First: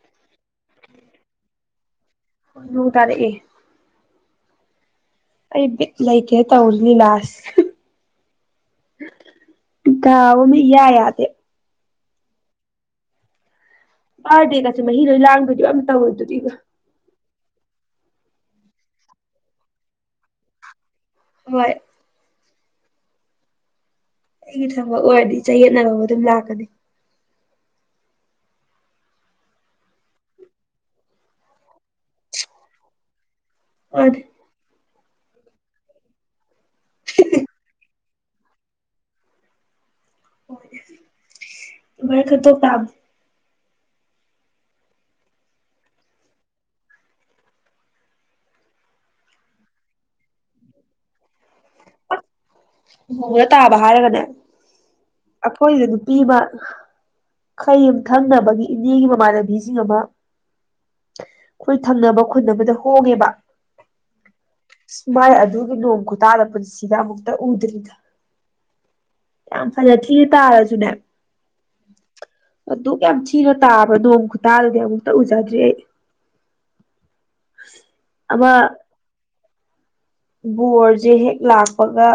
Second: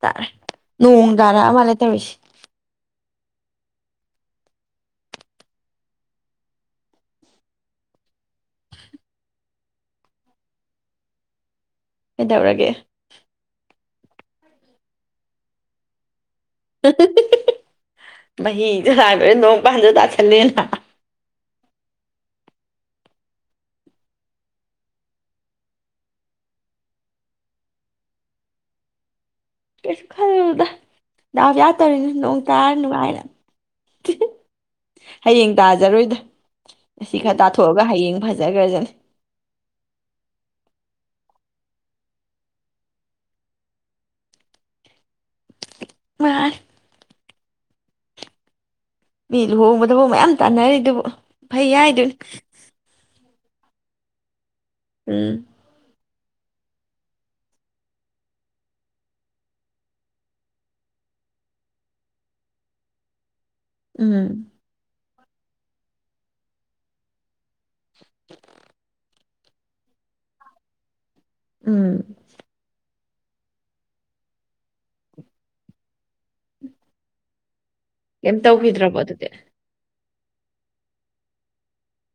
ꯇꯥꯔꯦ ꯅꯣꯡ ꯇꯔꯛꯑ ꯃꯥꯜꯂꯦ ꯇꯧꯔꯤꯁꯦ ꯅꯣꯡ ꯇꯥꯔꯛꯑꯦ ꯑꯩ ꯕꯤꯠ ꯂꯩꯇꯦ ꯇꯧꯔꯤ ꯂꯤꯂꯥꯁꯤ ꯗꯥꯎ ꯑꯃ ꯏꯌꯥ ꯌꯥꯗꯦ ꯀꯩꯗꯧꯔꯒꯦ ꯕꯥꯔꯗꯦꯒꯁꯦ ꯃꯍꯤ ꯂꯣꯏ ꯂꯥꯡꯗꯣꯔꯤꯕ ꯑꯝ ꯇꯧꯋꯤ ꯗꯨꯗꯤ ꯃꯍꯤ ꯆꯥ [unintelligible] ꯅꯣꯡ ꯄꯥꯟꯁꯨ ꯇꯥꯥꯁꯂꯦꯅ ꯍꯣꯏ ꯑꯩꯒꯤ ꯊꯕꯛ ꯑꯣꯏꯔꯗꯤ ꯆꯌꯦꯠꯅꯕ ꯑꯗꯨꯝ ꯂꯥꯛꯀꯅꯤ ꯀꯩꯁꯨ ꯈꯜꯂꯨꯅꯨꯗ ꯗꯥꯎ ꯌꯥ ꯇꯧꯔꯤꯅꯤ ꯅꯣꯡ ꯇꯥꯔ ꯅꯨꯡꯉꯥꯏꯅ ꯃꯥꯅꯤ ꯍꯌꯦꯡ ꯇꯥꯖꯔꯣꯏꯗ ꯉꯁꯤ ꯈꯔ ꯇꯥꯊꯣꯛꯑꯒ ꯍꯌꯦꯡ ꯐꯖꯒ꯭ꯔꯖꯅꯤ ꯑꯃꯥꯏ ꯈꯟꯇꯣꯛ ꯇꯥꯝꯅꯤ [unintelligible] ꯃꯤ ꯂꯨꯍꯣꯡꯕꯗꯐꯥꯎ ꯃꯌꯥꯝ ꯇꯥꯟꯅꯔꯤ ꯑꯗꯨꯕꯨ ꯐꯩ ꯍꯥꯏꯗꯨꯅꯤ ꯂꯨꯍꯣꯡꯕꯗ ꯇꯥꯕ ꯍꯥꯏꯔꯒꯅꯦ ꯎꯝ ꯑꯈꯣꯏꯗ ꯄꯤꯕ ꯈꯣꯏ ꯌꯨꯝꯊꯪꯅꯕꯒꯤ ꯏꯅꯦꯒꯤ ꯃꯃꯥꯟꯅꯕꯤꯁꯤꯡ ꯑꯃ ꯑꯈꯣꯏ ꯊꯪꯅꯕ ꯈꯨꯟ ꯑꯃꯗ ꯍꯣꯡꯉꯦꯕ ꯎꯝ ꯃꯥꯏ ꯑꯗꯨꯒꯤ ꯅꯣꯡ ꯈꯨꯇꯥꯗꯣ ꯄꯨꯟꯁꯤꯗ ꯑꯃꯨꯛꯇ [unintelligible] ꯌꯥꯝ ꯐꯅ ꯊꯤ ꯇꯥꯔꯁꯨꯅꯦ ꯎꯝ ꯑꯗꯨꯛ ꯌꯥꯝ ꯊꯤꯅ ꯇꯥꯕ ꯅꯣꯡ ꯈꯨꯇꯥꯗꯗꯤ ꯑꯃꯨꯛꯇ ꯎꯖꯗ꯭ꯔꯤ ꯑꯩ ꯀꯩꯝ ꯑꯃ ꯇꯧꯈꯤꯗ꯭ꯔꯕꯣ ꯑꯗꯨꯗꯤ ꯕꯣꯔꯁꯦ ꯍꯦꯛ ꯂꯥꯛꯄꯒ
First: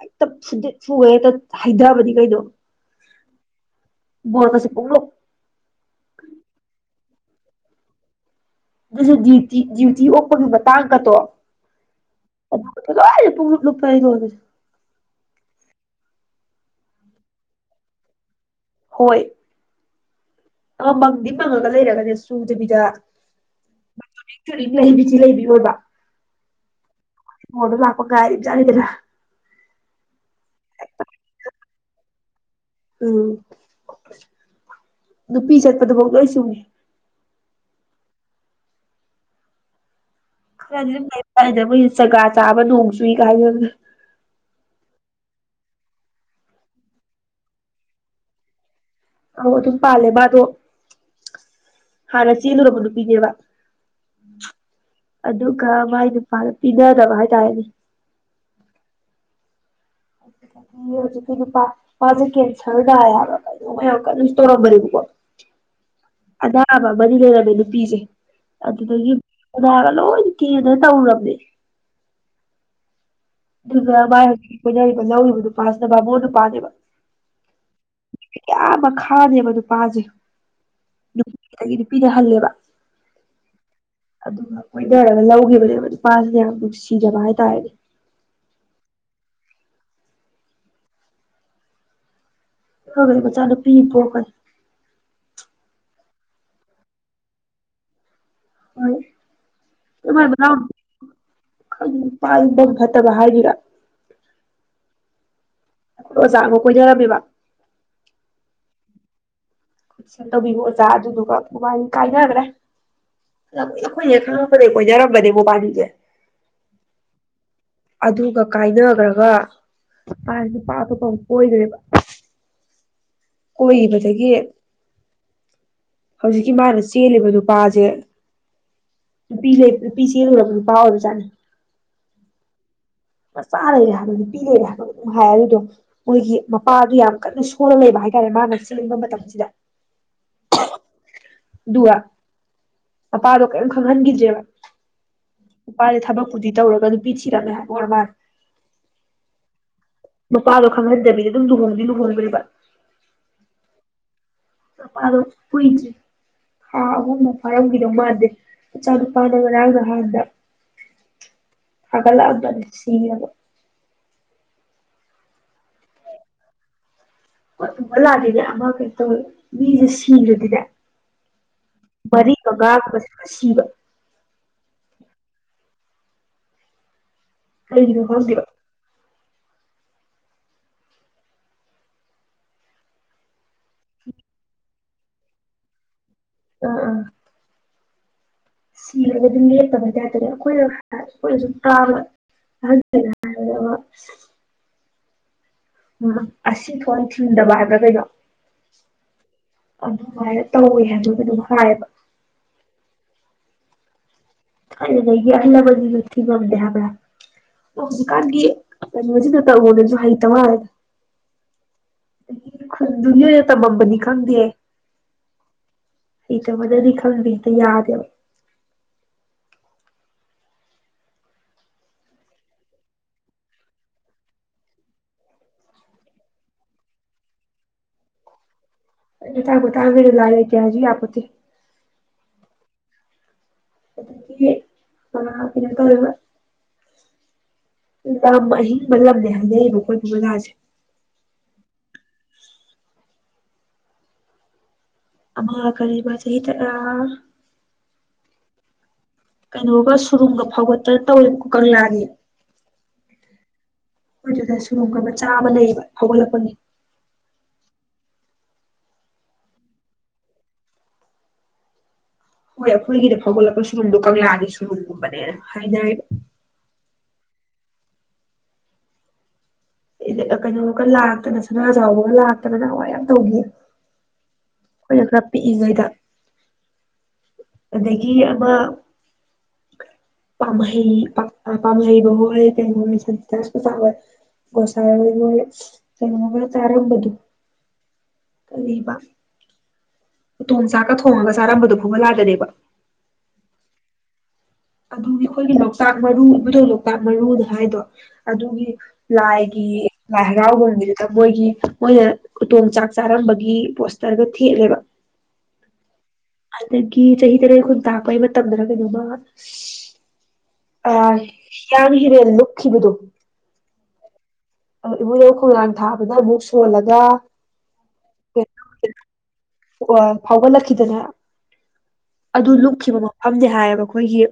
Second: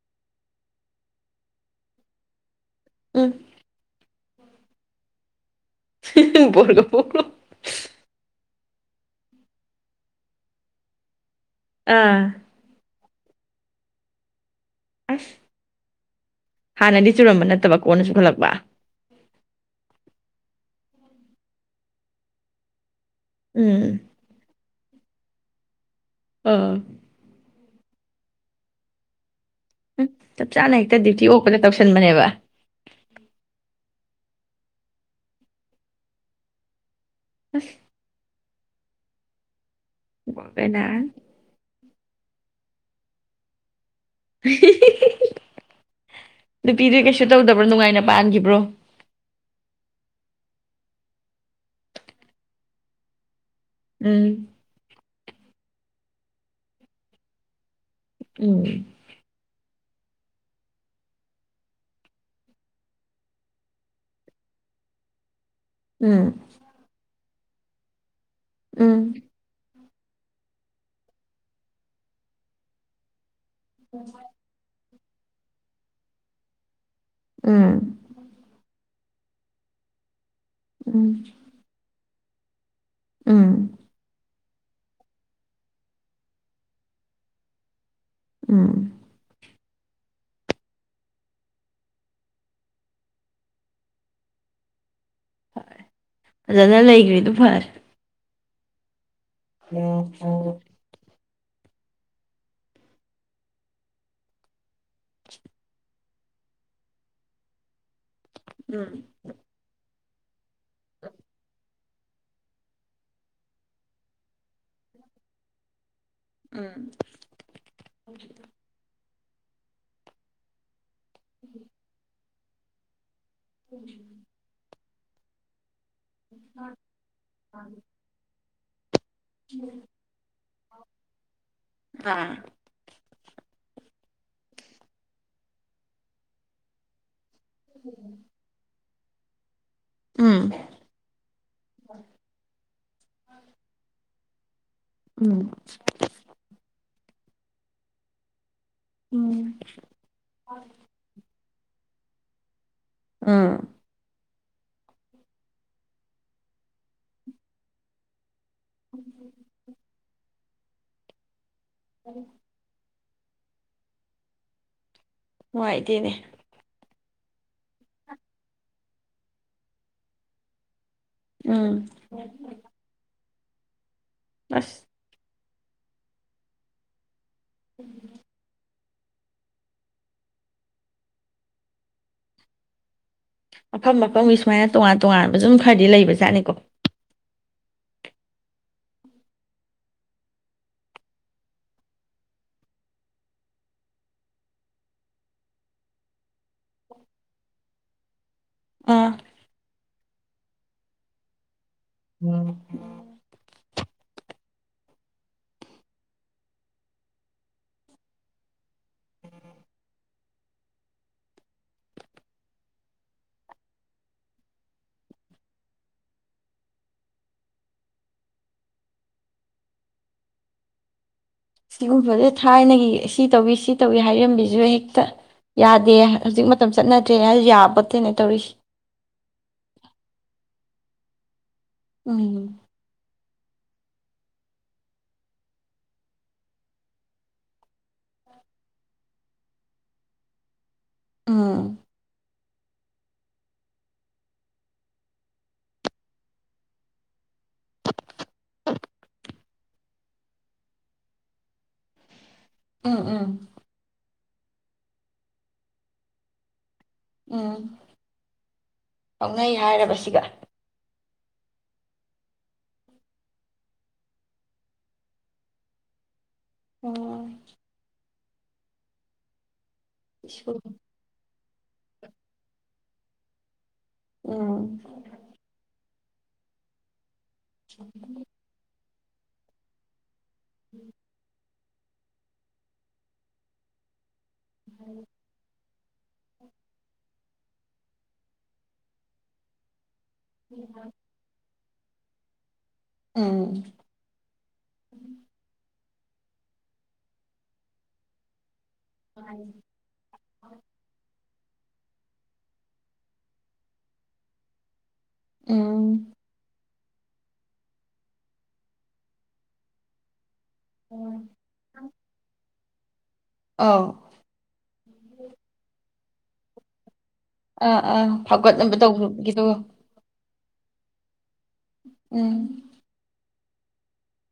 ꯍꯦꯛꯇ ꯐꯨꯗꯤꯠ ꯐꯨꯒꯩ ꯍꯦꯛꯇ ꯍꯩꯊꯕꯅꯤ ꯀꯩꯅꯣ ꯎꯝ ꯕꯣꯔ ꯒꯁꯤ ꯄꯨꯡꯂꯨꯞ ꯕꯣꯔꯒ ꯄꯨꯡꯂꯨꯞ ꯑꯗꯨꯁꯨ ꯗ꯭ꯌꯨꯇꯤ ꯗ꯭ꯌꯨꯇꯤ ꯑꯣꯛꯄꯒꯤ ꯃꯇꯥꯡꯒꯇꯣ ꯑꯥ ꯂꯣꯏꯅ ꯄꯨꯡꯂꯨꯞ ꯂꯨꯞꯅꯦ [unintelligible] ꯑꯁ ꯍꯥꯟꯅꯗꯤ ꯆꯨꯔꯝꯕ ꯅꯠꯇꯕ ꯀꯣꯟꯅ ꯆꯨꯈꯠꯂꯛꯄ ꯑꯣꯏ ꯑ ꯃꯪꯗꯤ ꯃꯪꯉꯒ ꯂꯩꯔꯒꯅꯦ ꯁꯨꯗꯕꯤꯗ ꯎꯝ ꯂꯩꯕꯤꯁꯤ ꯂꯩꯕꯤꯔꯣꯏꯕ ꯑꯥ ꯍꯗ ꯂꯥꯛꯄ ꯒꯥꯔꯤꯖꯅꯤꯒꯔ ꯎ ꯆꯞ ꯆꯥꯅ ꯍꯦꯛꯇ ꯗ꯭ꯌꯨꯇꯤ ꯑꯣꯛꯄꯗ ꯇꯧꯁꯟꯕꯅꯦꯕ ꯎꯝ ꯅꯨꯄꯤ ꯆꯠꯄꯗꯕꯥꯎ ꯐꯥꯎ ꯂꯣꯏ ꯆꯨꯡꯉꯤ ꯑꯁ ꯀꯩꯅ ꯈꯗꯤ ꯗꯝ ꯂꯩꯕꯖꯥꯠꯅꯤꯗ ꯖꯒꯥ ꯆꯥꯕ ꯅꯣꯡ ꯆꯨꯏ ꯀꯥꯏꯗꯅꯦ ꯑ ꯍꯤꯍꯤꯍꯤ ꯅꯨꯄꯤꯗꯨ ꯀꯩꯁꯨ ꯇꯧꯗꯕ꯭ꯔꯣ ꯅꯨꯡꯉꯥꯏꯅ ꯄꯥꯟꯈꯤꯕ꯭ꯔꯣ ꯑꯧ ꯑꯗꯨꯝ ꯄꯥꯜꯂꯦ ꯃꯥꯗꯣ ꯍꯥꯟꯅ ꯆꯦꯜꯂꯨꯔꯕ ꯅꯨꯄꯤꯅꯦꯕ ꯎꯝ ꯑꯗꯨꯒ ꯃꯥꯢ ꯄꯤꯅꯗꯕ ꯍꯥꯏꯇꯥꯔꯦꯅꯦ ꯎꯝ ꯑꯗꯨꯗꯤ ꯍꯧꯖꯤꯛꯀꯤ ꯅꯨꯄꯥ ꯅꯨꯄꯥꯁꯦ ꯀꯦꯟꯁꯔ ꯇꯕ꯭ꯔꯥ ꯀꯩꯅꯣ ꯃꯌꯥꯝ ꯀꯩꯅꯣꯁꯨ ꯇꯧꯔꯝꯕꯅꯦꯕꯀꯣ ꯎꯝ ꯑꯅꯥꯕꯃꯗꯤ ꯂꯩꯔꯝ ꯅꯨꯄꯤꯁꯦ ꯑꯗꯨꯗꯒꯤꯗꯒꯤ ꯂꯣꯏ ꯀꯦꯅ ꯇꯧꯔꯕꯝꯃꯦ ꯑꯗꯨꯒ ꯃꯥꯢ ꯍꯧꯖꯤꯛꯀꯤ ꯂꯧꯔꯤꯕ ꯅꯨꯄꯥꯁꯤꯅ ꯕꯥꯃꯣꯟ ꯅꯨꯄꯥꯅꯦꯕ ꯎꯝ ꯊꯥꯅꯦꯕ ꯅꯨꯄꯥꯁꯦ ꯎꯝ ꯄꯤꯅ ꯍꯜꯂꯦꯕ ꯎꯝ ꯑꯗꯨꯒ ꯀꯣꯏꯅꯔꯒ ꯂꯧꯈꯤꯕꯅꯦꯕ ꯅꯨꯄꯥꯁꯤꯅ ꯌꯥꯝ ꯅꯨꯡꯁꯤꯖꯕ ꯍꯥꯏꯇꯥꯔꯦꯅꯦ ꯎꯝ ꯂꯧꯒ꯭ꯔꯦ ꯃꯆꯥ ꯅꯨꯄꯤꯃ ꯄꯣꯛꯈ꯭ꯔꯦ ꯍꯣꯏ ꯐꯖꯅ ꯂꯩꯈ꯭ꯔꯤꯗꯨ ꯐꯔꯦ ꯍꯣꯢ ꯑꯣ ꯑꯣ ꯈꯪꯗꯦ ꯅꯨꯄꯥꯗꯣ [unintelligible] ꯐꯠꯇꯕ ꯍꯥꯏꯗꯣꯢꯔ ꯑꯩꯈꯣꯢ ꯑꯣꯖꯥꯃ ꯀꯣꯢꯅꯔꯝꯃꯦꯕ ꯎꯝ ꯈꯨꯠ ꯇꯧꯕꯤꯌꯣ ꯑꯣꯖꯥ ꯑꯗꯨꯗꯨꯒ ꯥꯏ ꯀꯥꯏꯅꯒ꯭ꯔꯦ ꯑ ꯑꯩꯈꯣꯏꯅ ꯈꯪꯉꯛꯄꯗꯩ ꯀꫭꯏꯅꯔꯝꯕꯅꯦ ꯃꯕꯥꯅꯤꯁꯦ ꯎꯝ ꯑꯗꯨꯒ ꯀꯥꯏꯅꯒ꯭ꯔ ꯒ ꯃꯥ ꯅꯨꯄꯥ ꯑꯇꫭꯞꯄ ꯀꫭꯏꯒ꯭ꯔꯦꯕ ꯀꯣꯏꯒꯤꯕꯗꯒꯤ ꯍꯧꯖꯤꯛꯀꯤ ꯃꯥꯅ ꯆꯦꯜꯂꯤꯕ ꯅꯨꯄꯥꯁꯦ ꯅꯨꯄꯤ ꯂꯩ ꯅꯨꯄꯤ ꯆꯦꯜꯂꯨꯔꯕ ꯅꯨꯄꯥ ꯑꯣꯏꯕ ꯖꯥꯠꯅꯤ ꯑ ꯃꯆꯥ ꯂꯩꯔꯦ ꯍꯥꯏꯕ ꯅꯨꯄꯤ ꯂꯩꯔꯦ ꯍꯥꯏꯕ [unintelligible] ꯍꯥꯏ ꯑꯗꯨꯗꯣ ꯃꯣꯏꯒꯤ ꯃꯄꯥꯗꯨ ꯌꯥꯝ ꯀꯟꯅ ꯁꯣꯜꯂ ꯂꯩꯕ ꯍꯥꯏꯇꯥꯔꯦ ꯃꯥꯅ ꯆꯪꯕ ꯃꯇꯝꯁꯤꯗ ꯎꯝ ꯗꯨꯒ ꯃꯄꯥꯗꯣ ꯀꯩꯝ ꯈꯪꯍꯟꯒꯤꯗ꯭ꯔꯦꯕ ꯎꯝ [inaudible] ꯅꯨꯄꯥꯁꯦ ꯊꯕꯛꯄꯨꯗꯤ ꯇꯧꯔꯒ ꯗꯨꯝ ꯕꯤ ꯊꯤꯔꯝꯃꯦ ꯍꯥꯏ ꯑꫭꯏꯔ ꯃꯥꯜꯂꯦ ꯎꯝ ꯃꯄꯥꯥ ꯈꯪꯍꯟꯗꯕꯤꯗ ꯑꯗꯨꯝ ꯂꯨꯍꯣꯡꯗꯤ ꯂꯨꯍꯣꯡꯒ꯭ꯔꯦꯕ ꯑꯥ ꯃꯄꯥꯗꫭ ꯀꯨꯏꯗ꯭ꯔꯤ ꯊꯥ ꯑꯍꯨꯝ ꯃꯨꯛ ꯐꯥꯔꯝꯒꯤꯗꯧ ꯃꯥꯟꯗꯦ ꯃꯆꯥ ꯅꯨꯨꯄꯥꯗꫭ ꯉꯔꯥꯡ ꯅꯍꯥꯟꯗ ꯊꯥꯒꯠ ꯂꯛ ꯑꯕ ꯖꯥꯠꯅꯤ ꯁꯤꯔꯕ ꯅꯨꯡꯉꯥꯏꯇꯦꯅꯦ ꯐꯨꯕꯥꯂꯥꯗꯤꯅꯦ ꯑꯃ ꯀꯩꯅꫭ ꯇꯧꯕ ꯃꯤꯁꯦ ꯁꯤꯔꯗꯤꯅꯦ ꯎꯝ ꯁꯤꯕ ꯑꯁ ꯀꯩꯒꯤꯅꫭ ꯈꯪꯗꯦꯕ ꯃꯐꯝ ꯃꯐꯝꯒꯤ ꯁꯨꯃꯥꯏꯅ ꯇꯣꯉꯥꯟ ꯇꯣꯉꯥꯟꯕ ꯁꯨꯝ ꯈꯔꯗꯤ ꯂꯩꯕ ꯖꯥꯠꯅꯤꯀꯣ ꯑ ꯑ ꯁꯤꯔꯒ ꯑꯗꯨꯝ ꯂꯦꯞꯇꯕꯩ ꯇꯥꯏꯞꯇꯀꫭ ꯑꯩꯈꯣꯏꯅ [inaudible] ꯑꯩꯈꯣꯏꯅ ꯁꯨꯝ ꯇꯥꯕꯗ ꯑꯍꯟꯅꯁꯤꯅ ꯍꯥꯏꯕꯗ ꯑꯃ ꯎꯝ ꯑꯁꯤ ꯊꯣꯡ ꯊꯤꯟꯗꯕ ꯍꯥꯏꯕ꯭ꯔꯥ ꯀꯩꯩꯅꯣ ꯑꯥ ꯑꯗꯨꯃꯥꯏꯅ ꯇꯧꯋꯦ ꯍꯥꯏꯕ꯭ꯔ ꯀꯩꯅꫭꯝ ꯍꯥꯏꯑꯕ ꯎꯝ ꯊꯥꯏꯅꯉꯩꯒꯤ ꯑꯍꯜ ꯂꯃꯟꯖꯤꯡꯅ ꯊꯤꯉꯝꯗꯦ ꯍꯥꯏꯕ꯭ꯔꯥ ꯇꯣ ꯍꯧꯖꯤꯛꯀꯥꯟꯒꯤ ꯀꯩꯅꯣꯖꯤꯗ ꯇꯧꯕꯣꯗꯁꯨ ꯍꯩꯇ ꯃꯥꯜꯂꯦꯗ ꯗꯒꯤ ꯈꯨꯟꯗꯨꯒꯤ ꯑꯣꯏꯅ ꯇꯝꯃꯝꯕꯅꯤ ꯈꯪꯗꯦ ꯍꯩꯇꯕꯗꯗꯤ ꯈꯪꯗꯦꯗ ꯌꯥꯗꯦꯕ ꯁꯤꯒꯨꯝꯕꯖꯦ ꯊꯥꯏꯅꯒꯤ ꯁꯤ ꯇꯧꯏꯤ ꯁꯤ ꯇꯧꯏꯤ ꯍꯥꯏꯔꯝꯕꯤꯖꯨ ꯍꯦꯛꯇ ꯌꯥꯗꯦ ꯍ ꯍꯧꯖꯤꯛ ꯃꯇꯝ ꯆꯠꯅꯗ꯭ꯔꯦ ꯍꯥꯏ ꯌꯥꯕꯠꯇꯦꯅ ꯇꯧꯔꯤꯁꯤ ꯑꯩ ꯂꯤꯇꯥ ꯄꯨꯇꯅꯒ ꯂꯥꯏ ꯂꯩꯇꯦ ꯍꯥꯏꯖꯨ ꯌꯥꯄꯣꯇꯦ ꯎꯝ ꯑꯗꯒꯤ ꯑ ꯀꯩꯅꯣ ꯇꯧꯌꯦꯕ ꯂꯝ ꯑꯍꯤꯡꯕ ꯂꯝꯅꯦ ꯍꯥꯏꯅꯩꯕ ꯈꯣꯏ ꯄꯨ ꯕꯖꯥꯖꯦ ꯎꯝ ꯑꯃ ꯀꯔꯤꯕꯥ ꯆꯍꯤ ꯇꯔꯥ ꯀꯩꯅꯣꯒ ꯁꯨꯔꯨꯡꯒ ꯐꯥꯎꯒꯠꯇ ꯇꯧꯋꯦ ꯀꯨ ꯀꯪꯂꯥꯒꯤ ꯎꯝ ꯎꯝ ꯃꯗꯨꯗ ꯁꯨꯔꯨꯡꯀ ꯃꯆꯥ ꯑꯃ ꯂꯩꯕ ꯍꯧꯒꯣꯠꯂꯛꯄꯒꯤ ꯎꯝ ꯀꯛꯅꯩ ꯍꯥꯏꯔꯕ ꯁꯤꯒ ꯍꯣꯏ ꯑꯈꯣꯏꯒꯤꯗ ꯐꯧꯒꯠꯂꯛꯄ ꯁꯨꯔꯨꯡꯗꯣ ꯀꯪꯂꯥꯒꯤ ꯁꯨꯔꯨꯡꯒꯨꯝꯕꯅꯦ ꯑꯣ ꯑꯦꯗꯦꯛ ꯑ ꯏꯁꯨ ꯀꯩꯅꯣꯒ ꯂꯥꯛꯇꯅꯁ ꯁꯅꯥ ꯖꯧꯕꯒ ꯂꯥꯛꯇꯅ ꯅꯍꯋꯥꯏ ꯌꯥꯝ ꯇꯧꯒꯤꯌꯦ ꯎꯝ ꯈꯣꯏꯅ ꯈꯔ ꯄꯤꯛꯏꯉꯩꯗ ꯑꯗꯒꯤ ꯑꯃ ꯄꯥꯝꯍꯩ ꯄꯝ ꯑ ꯄꯥꯥꯝꯍꯩꯕ ꯍꯣꯏ ꯀꯩꯅꯣꯏ ꯁꯟꯇ ꯀꯣꯆꯛ ꯍꯣꯏ ꯒꯣꯁꯥꯏꯍꯣꯏ ꯃꯣꯏ ꯀꯩꯅꯣꯒ ꯆꯥꯔꯝꯕꯗꯨ ꯀꯔꯤꯕ ꯎꯊꯣꯟ ꯆꯥꯛꯀ ꯊꯣꯡꯉꯒ ꯆꯥꯔꯝꯕꯗꯣ ꯋꯣꯂꯗꯅꯦꯕ ꯎꯝ ꯑꯗꯨꯒꯤ ꯈꯣꯏꯒꯤꯂꯧ ꯆꯥꯛ ꯃꯔꯨꯝꯕꯥꯗꯣ ꯃꯣꯛꯇꯛ ꯃꯔꯨꯅ ꯍꯥꯏꯗꯣ ꯑꯗꯨꯒꯤ ꯂꯩꯒꯤ ꯂꯥꯏꯍꯔꯥꯎꯕ ꯃꯤꯊꯝ ꯃꯣꯏꯒꯤ ꯃꯣꯏꯅ ꯎꯇꯣꯟ ꯆꯥꯛ ꯆꯥꯔꯝꯕꯒꯤ ꯄꯣꯁꯇꯔꯒ ꯊꯦꯠꯂꯦꯕ ꯎꯝ ꯑꯗꯒꯤ ꯆꯍꯤ ꯇꯔꯦ ꯈꯨꯨꯟ ꯇꯥꯛꯄꯩ ꯃꯇꯝꯗꯅ ꯀꯩꯅꯣꯝꯃ ꯑ ꯍꯤꯌꯥꯡ ꯍꯤꯔꯦꯟ ꯂꯨꯞ ꯊꯤꯕꯗꯣ ꯑꯥ ꯑ ꯏꯕꯨꯗꯧ ꯈꯣꯡꯅꯥꯡ ꯊꯥ ꯕꯥꯅ ꯑꯃꯨꯛ ꯁꯣꯜꯂꯒ ꯑꯥ ꯑꯥ ꯐꯧꯒꯠꯅꯕ ꯀꯩꯅꯣ ꯇꯧꯒ꯭ꯔꯞ ꯒꯤꯗꯣ ꯐꯥꯎꯒꯠꯂꯛꯈꯤꯗꯅ ꯑꯗꯨ ꯎꯝ ꯂꯨꯞꯈꯤꯕ ꯃ ꯐꯝꯗꯤ ꯍꯥꯏꯌꯦꯕ ꯑꯩꯈꯣꯏꯒꯤ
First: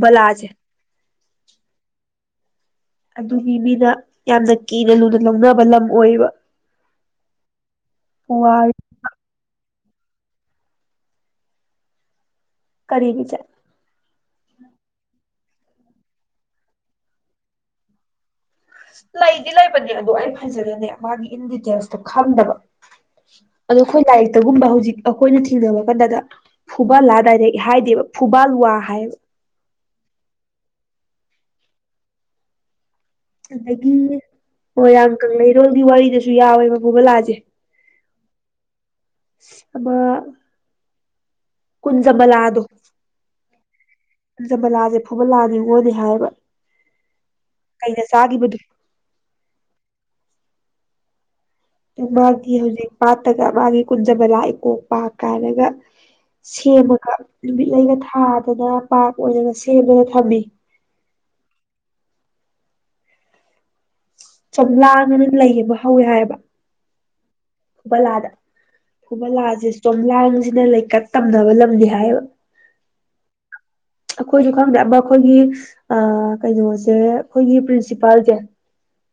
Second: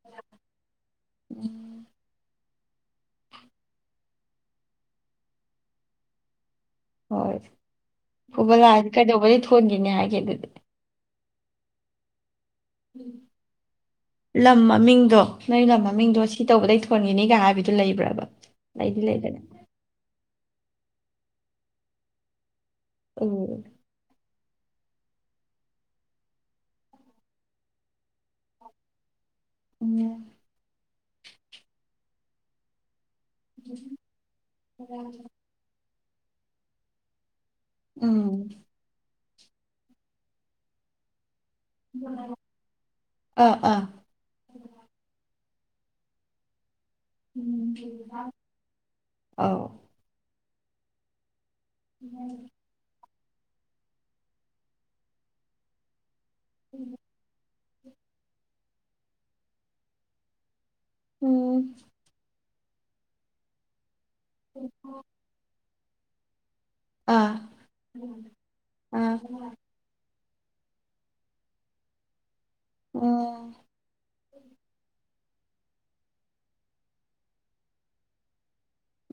ꯄꯂꯥꯖꯦ ꯎꯝ ꯑꯗꯨꯒꯤ ꯃꯤꯅ ꯌꯥꯝꯅ ꯀꯤꯅ ꯂꯨꯅ ꯂꯧꯅꯕ ꯂꯝ ꯑꯣꯏꯌꯦꯕ ꯍꯣꯏ ꯐꯨꯕꯂꯥ ꯀꯩꯗꯧꯕꯗꯩ ꯊꯣꯟ ꯒꯤꯅꯦ ꯍꯥꯏꯒꯦ ꯗ ꯀꯔꯤꯒꯤ ꯆꯦ ꯂꯝ ꯃꯃꯤꯡꯗꯣ ꯅꯣꯏ ꯂꯝ ꯃꯃꯤꯡꯗꯣ ꯁꯤ ꯇꯧꯕꯗꯩ ꯊꯣꯟꯒꯤꯅꯤꯒ ꯍꯥꯏꯕꯗꯨ ꯂꯩꯕ꯭ꯔꯕ ꯂꯩꯗꯤ ꯂꯩꯕꯅꯦ ꯑꯗꯣ ꯑꯩ ꯈꯟꯕꯗꯅꯦ ꯃꯥꯒꯤ ꯏꯟ ꯗꯤꯇꯦꯜꯁꯇꯣ ꯈꯪꯗꯕ ꯎꯝ ꯑꯗꯣ ꯑꯩꯈꯣꯏ ꯂꯥꯏꯛ ꯇꯒꯨꯝꯕ ꯍꯧꯖꯤꯛ ꯑꯩꯈꯣꯏꯅ ꯊꯤꯅꯕ ꯀꯥꯟꯗꯗ ꯐꯨꯕꯥꯂꯥ ꯗꯥꯏꯔꯦꯛ ꯍꯥꯏꯗꯦꯕ ꯐꯨꯕꯥꯜꯋꯥ ꯍꯥꯏꯌꯦꯕ ꯎꯝ ꯑꯗꯒꯤ ꯃꯣꯏꯔꯥꯡ ꯀꯪꯂꯩꯔꯣꯜꯒꯤ ꯋꯥꯔꯤ ꯁꯤꯗꯁꯨ ꯌꯥꯎꯋꯦꯕ ꯐꯨꯕꯂꯥꯖꯦ ꯎꯝ ꯑꯃꯃ ꯀꯨꯟꯖꯕꯂꯥꯗꯣ ꯑꯥ ꯑꯥ ꯖꯕꯂꯥꯁꯦ ꯐꯨꯕꯂꯥ ꯅꯤꯡꯉꯣꯜꯅꯦ ꯍꯥꯏꯌꯦꯕ ꯀꯩꯅ ꯆꯥꯈꯤꯕꯗꯣ ꯑꯧ ꯃꯥꯒꯤ ꯍꯧꯖꯤꯛ ꯄꯥꯠꯇꯒ ꯃꯥꯒꯤ ꯀꯨꯟꯖꯕꯂꯥꯏ ꯀꯣꯡ ꯄꯥ ꯀꯥꯏꯅꯒ ꯁꯦꯝꯃꯒ ꯅꯨꯃꯤꯠꯂꯩꯒ ꯊꯥꯗꯅ ꯄꯥꯛ ꯑꯣꯏꯅꯒ ꯁꯦꯝꯗꯅ ꯊꯝꯃꯤ ꯎꯝ ꯆꯝꯂꯥꯡ ꯑꯅ ꯂꯩ ꯑꯃ ꯍꯧꯋꯦ ꯍꯥꯏꯌꯦꯕ ꯑꯥ ꯐꯨꯕꯂꯥꯗ ꯑꯥ ꯐꯨꯕꯜꯂꯥꯥꯁꯦ ꯆꯣꯝꯂꯥꯡ ꯁꯤꯅ ꯂꯩꯀꯠ ꯇꯝꯅꯕ ꯂꯝꯅꯤ ꯍꯥꯏꯌꯦꯕ ꯎꯝ ꯑꯈꯣꯏꯁꯨ ꯈꯪꯗꯦ ꯑꯃ ꯑꯩꯈꯣꯏꯒꯤ ꯑ ꯀꯩꯅꯣꯁꯦ ꯑꯩꯈꯣꯏꯒꯤ ꯄ꯭ꯔꯤꯟꯁꯤꯄꯥꯜꯖꯦ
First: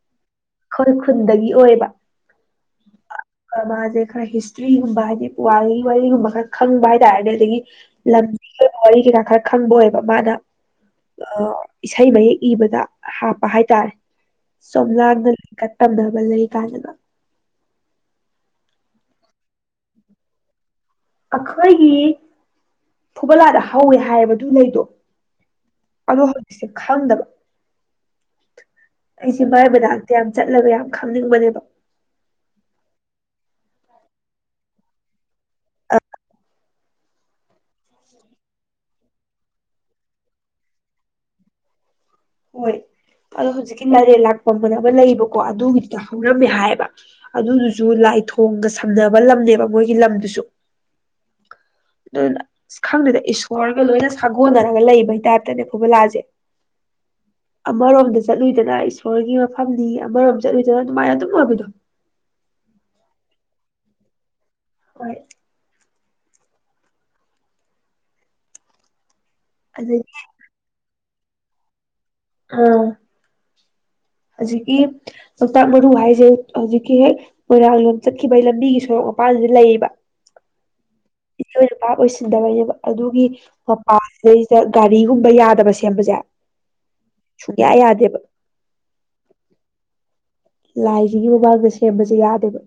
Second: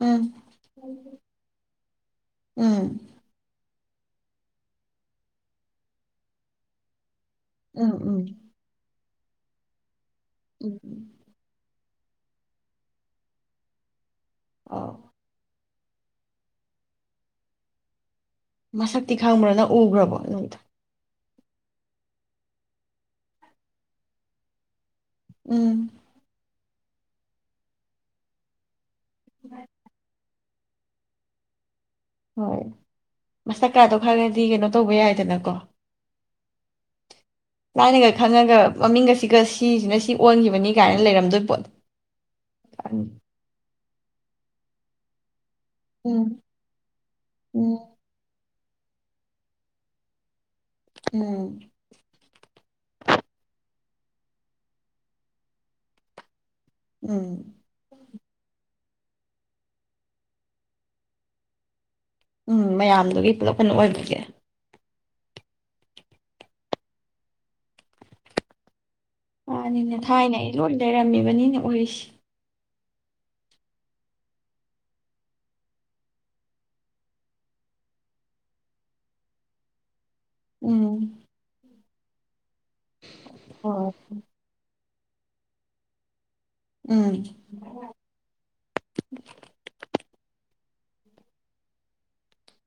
ꯎꯝ ꯈꯣꯏ ꯈꯨꯟꯗꯒꯤ ꯑꯣꯏꯕ ꯎꯝ ꯑ ꯑꯃꯥꯁꯤ ꯑꯗꯩ ꯈꯔ ꯍꯤꯁꯇ꯭ꯔꯤꯒꯨꯝꯕ ꯍꯥꯏꯗꯤ ꯄꯨꯋꯥ ꯋꯥꯔꯤꯒꯨꯝꯕ ꯈꯔ ꯈꯪꯕ ꯍꯥꯏꯇꯥꯔꯦꯅꯦ ꯁꯤꯒꯤ ꯎꯝ ꯎꯝ ꯂꯕꯤ ꯍꯏ ꯔ ꯈꯔ ꯈꯪꯕꯣꯏ ꯃꯥꯗ ꯎꯝ ꯑ ꯏꯁꯩ ꯃꯌꯦꯛ ꯏꯕꯗ ꯍꯥꯞꯄ ꯍꯥꯏꯇꯥꯔꯦ ꯆꯣꯝ ꯑꯧ ꯂꯥꯡꯗ ꯀ ꯇꯗꯕ ꯂꯩ ꯀꯥꯗꯅ ꯃꯁꯛꯇꯤ ꯈꯪꯕ꯭ꯔ ꯅꯪ ꯎꯈ꯭ꯔꯕꯣ ꯅꯪ ꯑꯩꯈꯣꯏꯒꯤ ꯐꯨꯕꯂꯥꯗ ꯍꯧꯋꯦ ꯍꯥꯏꯕ ꯑꯗꯨ ꯂꯩꯩꯗꯣ ꯎꯝ ꯁꯦ ꯈꯪꯗꯕ ꯑꯩꯁꯤ ꯃꯥꯏ ꯃꯅꯥꯛꯇ ꯌꯥꯝ ꯆꯠꯂꯒ ꯌꯥꯝ ꯈꯪꯅꯤꯡꯕꯅꯦꯕ ꯍꯣꯏ ꯃꯁꯛꯀꯥꯗꯣ ꯈꯪꯉꯗꯤ ꯀꯩꯅꯣ ꯇꯧꯕ ꯌꯥꯏꯗꯅꯀꯣ ꯂꯥꯏꯅꯒ ꯈꯪꯉꯒ ꯃꯃꯤꯡꯒꯁꯤꯒ ꯁꯤꯁꯤꯅ ꯁꯤ ꯑꯣꯟꯈꯤꯕꯅꯤ ꯀꯥꯏꯅ ꯂꯩꯔꯝꯗꯣꯏ ꯄꯣꯠꯅꯤ ꯍꯣꯏ ꯑꯗꯣ ꯍꯧꯖꯤꯛꯀꯤ ꯂꯥꯏꯔꯦꯟ ꯂꯥꯛꯄꯝꯅ ꯑꯃ ꯂꯩꯕ ꯑꯗꯨꯒꯤ ꯎꯝ ꯍꯧꯔꯝꯃꯦ ꯍꯥꯏꯌꯦꯕ ꯑꯗꯨꯒꯤꯁꯨ ꯂꯥꯏꯊꯣꯡꯒ ꯁꯝꯅꯕ ꯂꯝꯅꯦꯕ ꯃꯣꯏꯒꯤ ꯂꯝꯗꯨꯁꯨ ꯎꯝ ꯑꯗꯨꯅ ꯑꯁ ꯈꯪꯗꯦꯗ ꯏꯁꯣꯔꯒ ꯂꯣꯏꯅ ꯁꯥꯒꯣꯟꯅꯔꯒ ꯂꯩꯕꯩ ꯇꯥꯏꯞꯇꯅꯦ ꯐꯨꯕꯂꯥꯁꯦ ꯎꯝ ꯑꯃꯔꯣꯝꯗ ꯆꯠꯂꯨꯏꯗꯅ ꯑꯩꯁꯨ ꯏꯁꯣꯔꯒꯤ ꯃꯐꯝꯗꯤ ꯑꯃꯔꯣꯝ ꯆꯠꯂꯨꯏꯗꯅ ꯑꯗꯨꯃꯥꯏꯅ ꯑꯗꯨꯝ ꯑꯣꯏꯕꯗꯣ ꯎꯝ ꯃꯌꯥꯝꯗꯨꯒꯤ ꯄꯨꯂꯞ ꯀꯩꯅꯣ ꯑꯣꯏꯕꯤꯒꯦ ꯍꯣꯏ ꯃꯥꯅꯦ ꯑꯗꯒꯤ ꯊꯥꯏꯅꯦ ꯑꯩ ꯂꯣꯏ ꯑꯣꯏꯔꯝꯃꯤꯕꯅꯤꯅꯦ ꯑꯣꯏꯔꯤꯁꯤ ꯑ ꯍꯧꯖꯤꯛꯀꯤ ꯂꯣꯛꯇꯥꯛ ꯃꯔꯨ ꯍꯥꯏꯁꯦ ꯍꯧꯖꯤꯛꯀꯤ ꯍꯦꯛ ꯃꯣꯏꯔꯥꯡ ꯂꯣꯝ ꯆꯠꯈꯤꯕꯒꯤ ꯂꯝꯕꯤꯒꯤ ꯁꯣꯔꯣꯛ ꯃꯄꯥꯟꯁꯤꯗ ꯂꯩꯌꯦꯕ ꯎꯝ ꯕꯥꯞ ꯑꯣꯏꯁꯤꯟꯗꯕꯩ ꯑꯗꯨꯒꯤ ꯍꯣꯏ ꯃꯄꯥꯁꯤꯗꯩꯁꯤꯗ ꯒꯥꯔꯤꯒꯨꯝꯕ ꯌꯥꯗꯕ ꯁꯦꯝꯕꯁꯦ ꯎꯝ ꯁꯨꯡꯌꯥ ꯌꯥꯗꯦꯕ ꯂꯥꯏꯁꯤꯒꯤ ꯃꯃꯥꯡꯗ ꯁꯦꯝꯕꯁꯦ ꯌꯥꯗꯦꯕ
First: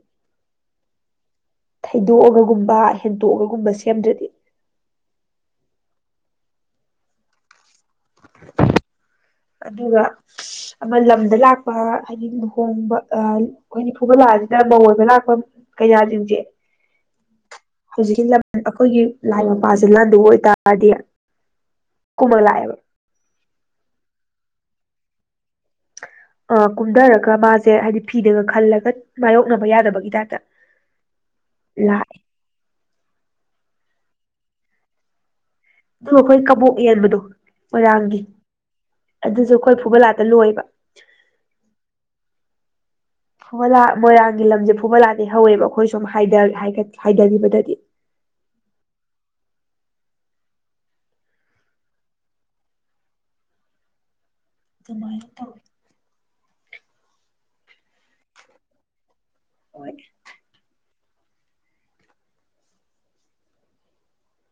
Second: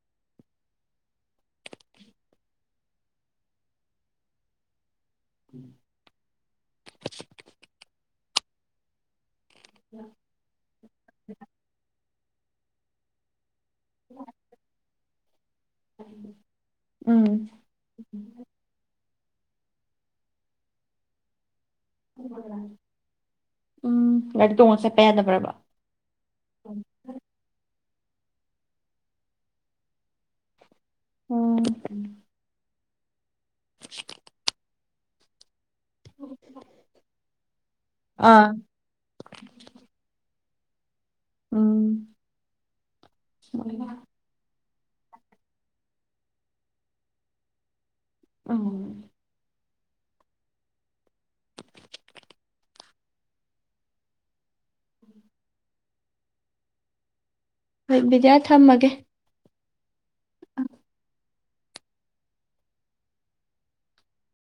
ꯊꯩꯗꯣꯛꯑꯒ ꯒꯨꯝꯕ ꯍꯦꯟꯇꯣꯛꯑꯒꯨꯝꯕ ꯁꯦꯝꯗ꯭ꯔꯗꯤ ꯎꯝ ꯑꯗꯨꯒ ꯑꯃ ꯂꯝꯗ ꯂꯥꯛꯄ ꯍꯥꯏꯗꯤ ꯂꯨꯍꯣꯡꯕ ꯑ ꯑꯩꯈꯣꯏꯒꯤ ꯐꯨꯕꯂꯥꯁꯤꯗ ꯃꯧ ꯑꯣꯏꯕ ꯂꯥꯛ ꯑꯝ ꯀꯩꯌꯥꯥꯁꯤꯡꯁꯦ ꯎꯝ ꯍꯧꯖꯤꯛꯀꯤ ꯂꯝ ꯑꯩꯈꯣꯏꯒꯤ ꯂꯥꯏ ꯃꯄꯥꯁꯦ ꯂꯥꯟꯗ ꯑꯣꯏꯇꯥꯔꯗꯤ ꯀꯏꯝꯃ ꯂꯛ ꯑꯕ ꯎꯝ ꯒꯥꯔꯤ ꯇꯣꯡꯉ ꯆꯦꯠꯄ ꯌꯥꯗꯕ꯭ꯔꯕ ꯑ ꯀꯨꯝꯊꯔꯒ ꯃꯥꯁꯦ ꯍꯥꯏꯗꯤ ꯐꯤꯗꯒ ꯈꯜꯂꯒ ꯃꯥꯥꯏꯌꯣꯛꯅꯕ ꯌꯥꯗꯕꯒꯤ ꯇꯥꯏꯞꯇ ꯎꯝ ꯂꯥꯛꯑꯦ ꯑꯗꯨ ꯑꯩꯈꯣꯏ ꯀꯕꯣꯛ ꯌꯦꯟꯕꯗꯣ ꯃꯣꯏꯔꯥꯡꯒꯤ ꯑꯥ ꯑꯗꯨꯁꯨ ꯑꯩꯈꯣꯏ ꯐꯨꯕ ꯂꯥꯠꯇ ꯂꯣꯏꯕ ꯎꯝ ꯐꯨꯕꯂꯥ ꯃꯣꯏꯔꯥꯡꯒꯤ ꯂꯝꯁꯦ ꯐꯨꯕ ꯂꯥꯟꯗꯩ ꯍꯧꯋꯦꯕ ꯑꯩꯈꯣꯏ ꯁꯨꯝ ꯍꯥꯏꯊꯈꯤꯕꯗꯗꯤ ꯑ ꯑꯗꯨꯃꯥꯏꯅ ꯇꯧꯋꯤ ꯍꯣꯏ ꯕꯤꯗꯤꯌꯥ ꯊꯝꯃꯒꯦ ꯍꯣꯏ ꯎꯝ